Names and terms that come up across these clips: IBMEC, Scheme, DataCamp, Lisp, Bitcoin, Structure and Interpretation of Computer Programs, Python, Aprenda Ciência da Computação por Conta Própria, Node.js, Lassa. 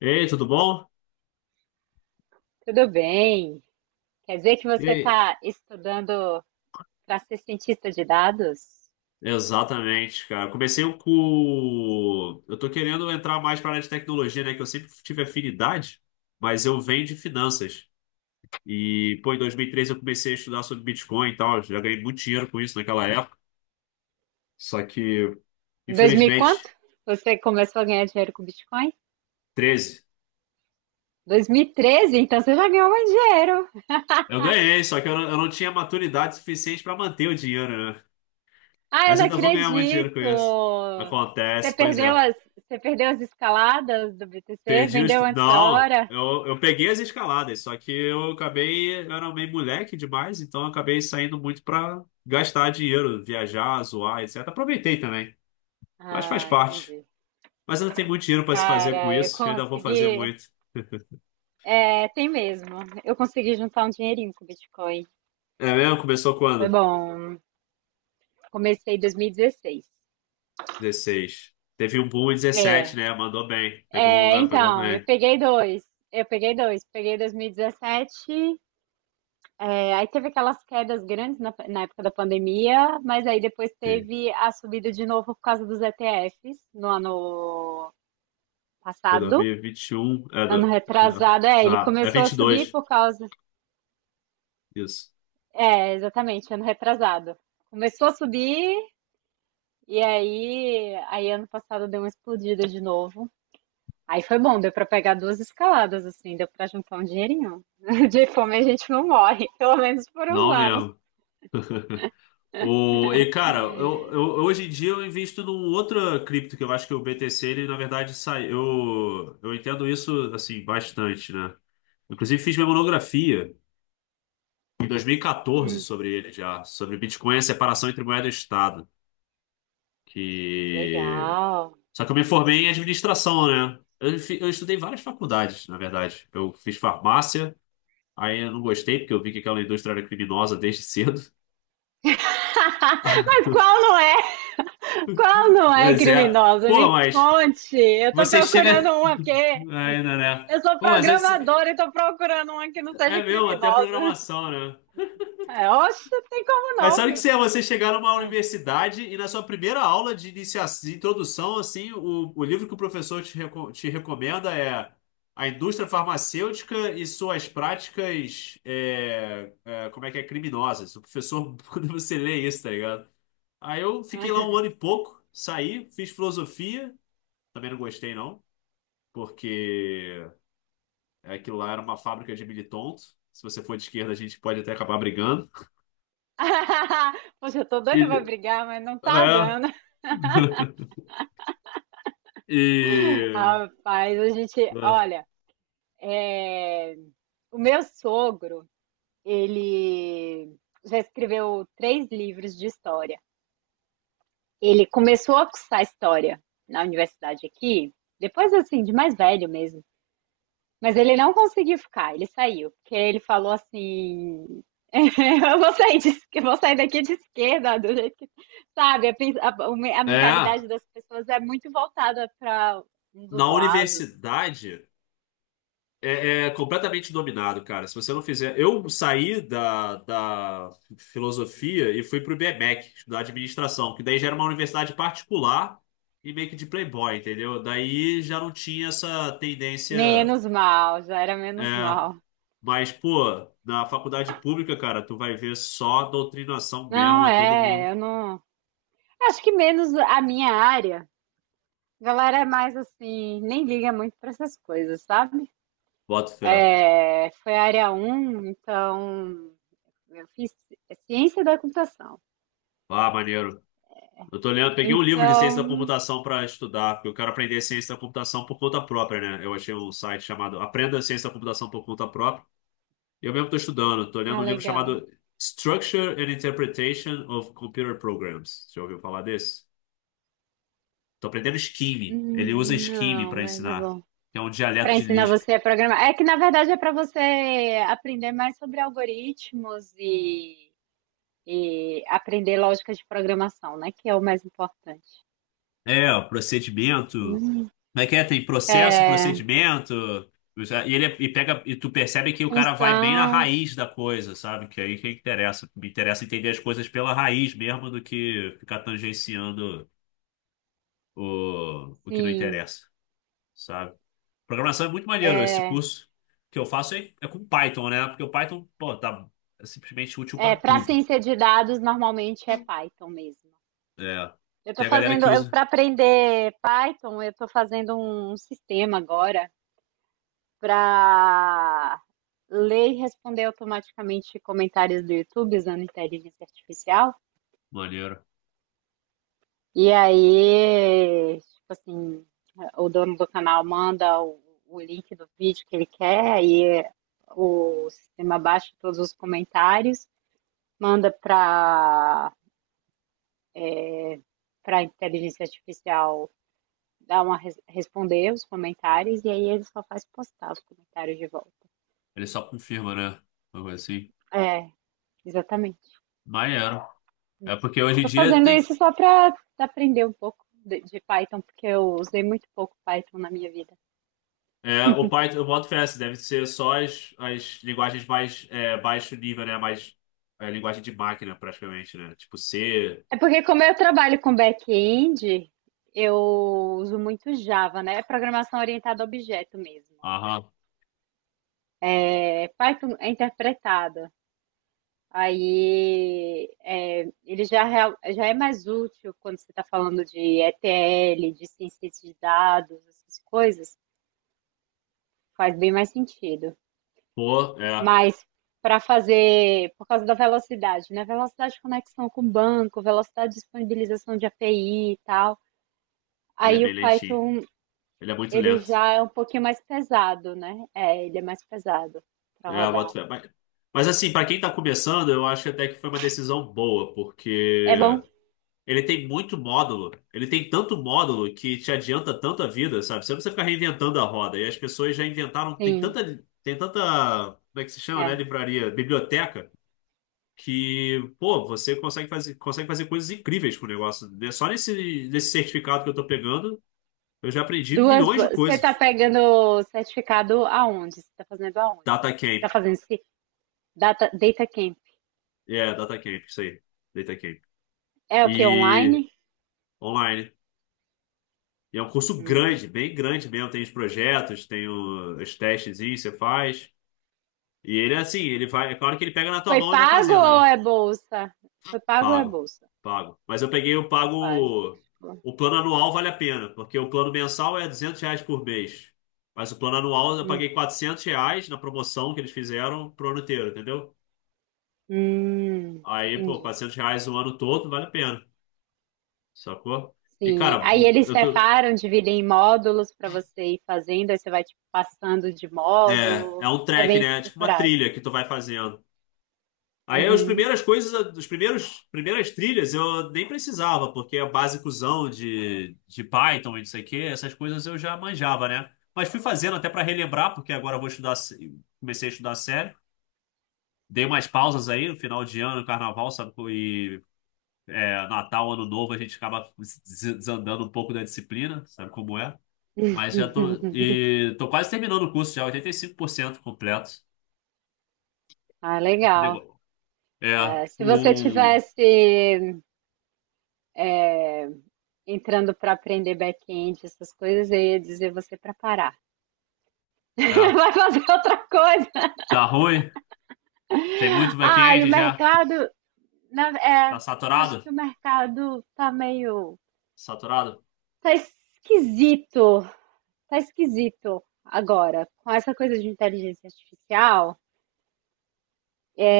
Ei, tudo bom? Tudo bem? Quer dizer que E você aí? está estudando para ser cientista de dados? Exatamente, cara. Comecei um com. Eu tô querendo entrar mais para área de tecnologia, né? Que eu sempre tive afinidade, mas eu venho de finanças. E, pô, em 2013 eu comecei a estudar sobre Bitcoin e tal. Já ganhei muito dinheiro com isso naquela época. Só que, Em 2000 e quanto infelizmente, você começou a ganhar dinheiro com Bitcoin? 13. 2013, então você já ganhou mais dinheiro. Eu ganhei, só que eu não tinha maturidade suficiente para manter o dinheiro, né? Ah, eu Mas não ainda vou ganhar muito dinheiro com acredito! isso. Você Acontece, pois perdeu é. as, você perdeu as escaladas do BTC? Perdi os. Vendeu antes da Não, hora? Eu peguei as escaladas, só que eu acabei. Eu era meio moleque demais, então eu acabei saindo muito pra gastar dinheiro, viajar, zoar, etc. Aproveitei também, mas faz Ah, parte. entendi. Mas ainda tem muito dinheiro pra se fazer com Cara, eu isso, eu ainda vou fazer consegui. muito. É, tem mesmo. Eu consegui juntar um dinheirinho com o Bitcoin. É mesmo? Começou Foi quando? bom. Comecei em 2016. Dezesseis. Teve um boom em É, 17, né? Mandou bem. Pegou um É, lugar, pegou então, eu bem. peguei dois. Eu peguei dois. Peguei 2017. Aí teve aquelas quedas grandes na época da pandemia, mas aí depois Sim. teve a subida de novo por causa dos ETFs no ano Foi dois passado. mil e vinte e um. É, Ano do... É, retrasado, ele exato. É começou a vinte e subir dois. por causa. Isso. É, exatamente, ano retrasado. Começou a subir e aí ano passado deu uma explodida de novo. Aí foi bom, deu pra pegar duas escaladas, assim, deu pra juntar um dinheirinho. De fome a gente não morre, pelo menos por uns Não anos. mesmo. O, e cara, hoje em dia eu invisto num outra cripto que eu acho que o BTC, ele na verdade sai. Eu entendo isso assim bastante, né? Inclusive fiz minha monografia em 2014 Hum, sobre ele já, sobre Bitcoin e a separação entre moeda e Estado. Que... legal. Só que eu me formei em administração, né? Eu estudei várias faculdades, na verdade. Eu fiz farmácia, aí eu não gostei porque eu vi que aquela indústria era criminosa desde cedo. Mas qual não é? Qual não é Mas é, criminosa? pô, Me mas conte. Eu tô você procurando chega. uma, porque Ainda, né? eu sou Bom, mas é, programadora e tô procurando uma que não é seja mesmo, até a criminosa. programação, né? É, oxe, não tem como Mas não, sabe o que viu? se é você chegar numa universidade e na sua primeira aula de iniciação, de introdução, assim, o livro que o professor te, reco- te recomenda é A Indústria Farmacêutica e Suas Práticas, como é que é, criminosas. O professor, quando você lê isso, tá ligado? Aí eu fiquei lá um ano e pouco, saí, fiz filosofia, também não gostei, não, porque aquilo lá era uma fábrica de militontos. Se você for de esquerda, a gente pode até acabar brigando. Poxa, eu tô doida pra E, brigar, mas não tá é, dando. e, Rapaz, a gente, é, olha. É, o meu sogro, ele já escreveu três livros de história. Ele começou a cursar história na universidade aqui, depois assim, de mais velho mesmo. Mas ele não conseguiu ficar, ele saiu, porque ele falou assim: eu vou sair, eu vou sair daqui de esquerda, do jeito que. Sabe, a É, mentalidade das pessoas é muito voltada para um dos na lados. universidade é completamente dominado, cara. Se você não fizer. Eu saí da filosofia e fui pro IBMEC, estudar administração, que daí já era uma universidade particular e meio que de playboy, entendeu? Daí já não tinha essa tendência. Menos mal, já era É, menos mal. mas, pô, na faculdade pública, cara, tu vai ver só doutrinação mesmo, Não, é todo é, mundo. eu não. Acho que menos a minha área. A galera é mais assim, nem liga muito para essas coisas, sabe? Bota fé. É, foi área um, então eu fiz ciência da computação. Ah, maneiro. Eu tô lendo, peguei um livro de ciência da Então, computação pra estudar, porque eu quero aprender ciência da computação por conta própria, né? Eu achei um site chamado Aprenda Ciência da Computação por Conta Própria. E eu mesmo tô estudando, tô lendo ah, um livro legal. chamado Structure and Interpretation of Computer Programs. Já ouviu falar desse? Tô aprendendo Scheme. Ele usa Scheme Não, pra mas é ensinar, bom. que é um Para dialeto de ensinar Lisp. você a programar. É que na verdade é para você aprender mais sobre algoritmos e aprender lógica de programação, né? Que é o mais importante. É, o procedimento. Hum, Como é que é? Tem processo, É. procedimento. E tu percebe que o cara vai bem na Função, raiz da coisa, sabe? Que aí que interessa. Me interessa entender as coisas pela raiz mesmo do que ficar tangenciando o que não sim. interessa, sabe? Programação é muito maneiro. Esse É, curso que eu faço é com Python, né? Porque o Python, pô, tá é simplesmente útil pra é para tudo. ciência de dados normalmente é Python mesmo. É. Eu tô Tem a galera fazendo, que eu usa. para aprender Python, eu tô fazendo um sistema agora para ler e responder automaticamente comentários do YouTube usando inteligência artificial. Maneiro. E aí, tipo assim, o dono do canal manda o link do vídeo que ele quer, aí o sistema baixa todos os comentários, manda para para inteligência artificial dar uma responder os comentários e aí ele só faz postar os comentários de volta. Ele só confirma, né? Uma coisa assim. É, exatamente. Maneiro. É porque hoje em Tô dia fazendo tem. isso só para aprender um pouco de Python, porque eu usei muito pouco Python na minha vida. É, o Python, eu boto fé, assim, deve ser só as linguagens mais baixo nível, né? Mais linguagem de máquina, praticamente, né? Tipo C, É porque como eu trabalho com back-end, eu uso muito Java, né? É programação orientada a objeto mesmo. aham, É, Python é interpretada. Ele já é mais útil quando você está falando de ETL, de ciência de dados, essas coisas, faz bem mais sentido. pô, é. Mas para fazer, por causa da velocidade, né? Velocidade de conexão com o banco, velocidade de disponibilização de API e tal. Ele é Aí o bem lentinho. Python, Ele é muito ele lento. já é um pouquinho mais pesado, né? É, ele é mais pesado para É, eu boto rodar. fé. Mas assim, pra quem tá começando, eu acho até que foi uma decisão boa, É bom? porque ele tem muito módulo. Ele tem tanto módulo que te adianta tanto a vida, sabe? Você não precisa ficar reinventando a roda. E as pessoas já inventaram. Tem Sim, tanta. Tem tanta. Como é que se chama, né? é. Livraria, biblioteca. Que, pô, você consegue fazer coisas incríveis com o negócio, né? Só nesse certificado que eu tô pegando, eu já aprendi Duas. milhões de Você está coisas. pegando certificado aonde? Você está fazendo aonde? Você DataCamp, está fazendo esse data camp? é, DataCamp, isso aí. DataCamp. É o que? E Online? online. E é um curso Hum. grande, bem grande mesmo. Tem os projetos, tem os testes, você faz. E ele é assim, ele vai. É claro que ele pega na tua Foi mão e vai pago fazendo, ou né? é bolsa? Foi pago ou é Pago, bolsa? pago. Mas eu peguei o Na página. pago. Tipo, O plano anual vale a pena, porque o plano mensal é 200 reais por mês. Mas o plano anual eu hum. paguei 400 reais na promoção que eles fizeram pro ano inteiro, entendeu? Aí, pô, Entendi. 400 reais o ano todo vale a pena, sacou? E, Sim. cara, Aí bu- eles eu tô. separam, dividem em módulos para você ir fazendo, aí você vai tipo, passando de É, módulo. é um É trek, bem né? É tipo uma estruturado. trilha que tu vai fazendo. Aí as Uhum. primeiras coisas, primeiras trilhas eu nem precisava, porque é basicozão de Python e não sei o quê, essas coisas eu já manjava, né? Mas fui fazendo até para relembrar, porque agora eu vou estudar, comecei a estudar sério. Dei umas pausas aí no final de ano, carnaval, sabe? Natal, Ano Novo, a gente acaba desandando um pouco da disciplina, sabe como é? Mas já tô. E tô quase terminando o curso já, 85% completo. Ah, Esse legal. negócio- É, É, se você o. tivesse entrando para aprender back-end, essas coisas, eu ia dizer você para parar. É, Vai fazer outra coisa. tá ruim. Tem muito Ah, e o back-end já? mercado, é, Tá acho saturado? que o mercado tá meio, Saturado? tá esquisito, tá esquisito agora, com essa coisa de inteligência artificial,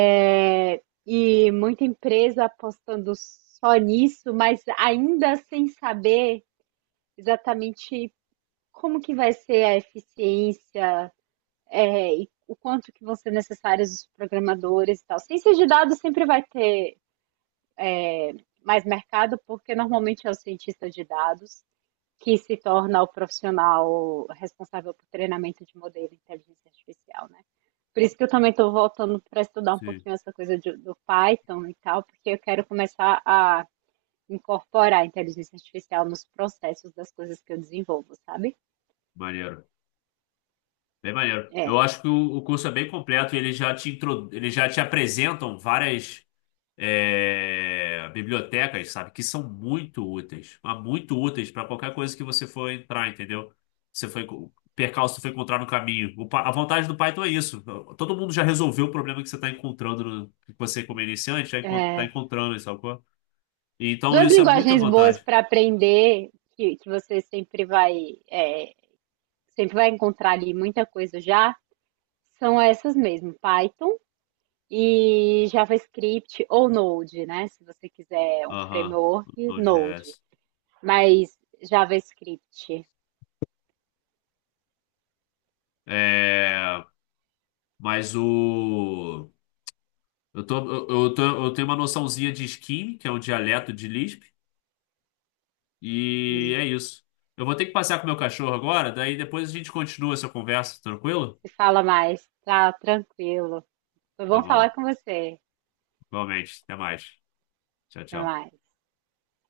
e muita empresa apostando só nisso, mas ainda sem saber exatamente como que vai ser a eficiência, e o quanto que vão ser necessários os programadores e tal. Ciência de dados sempre vai ter mais mercado, porque normalmente é o cientista de dados que se torna o profissional responsável por treinamento de modelo de inteligência artificial, né? Por isso que eu também estou voltando para estudar um Sim. pouquinho essa coisa de, do Python e tal, porque eu quero começar a incorporar a inteligência artificial nos processos das coisas que eu desenvolvo, sabe? Maneiro. Bem maneiro. Eu É, acho que o curso é bem completo e eles já eles já te apresentam várias bibliotecas, sabe? Que são muito úteis. Mas muito úteis para qualquer coisa que você for entrar, entendeu? Você foi, percalço que foi encontrar no caminho. A vantagem do Python é isso. Todo mundo já resolveu o problema que você está encontrando, que você, como iniciante, já está é encontrando, sabe? Qual? Então, duas isso é muita linguagens boas vantagem. para aprender, que você sempre vai, sempre vai encontrar ali muita coisa já, são essas mesmo, Python e JavaScript ou Node, né? Se você quiser um Aham, framework, Node. Node.js. Mas JavaScript, É, mas o. Eu tenho uma noçãozinha de Scheme, que é um dialeto de Lisp, e hum, é isso. Eu vou ter que passear com meu cachorro agora, daí depois a gente continua essa conversa, tranquilo? se fala mais, tá tranquilo. Foi Tá bom falar bom, com você. igualmente. Até mais. Tchau, Até tchau. mais.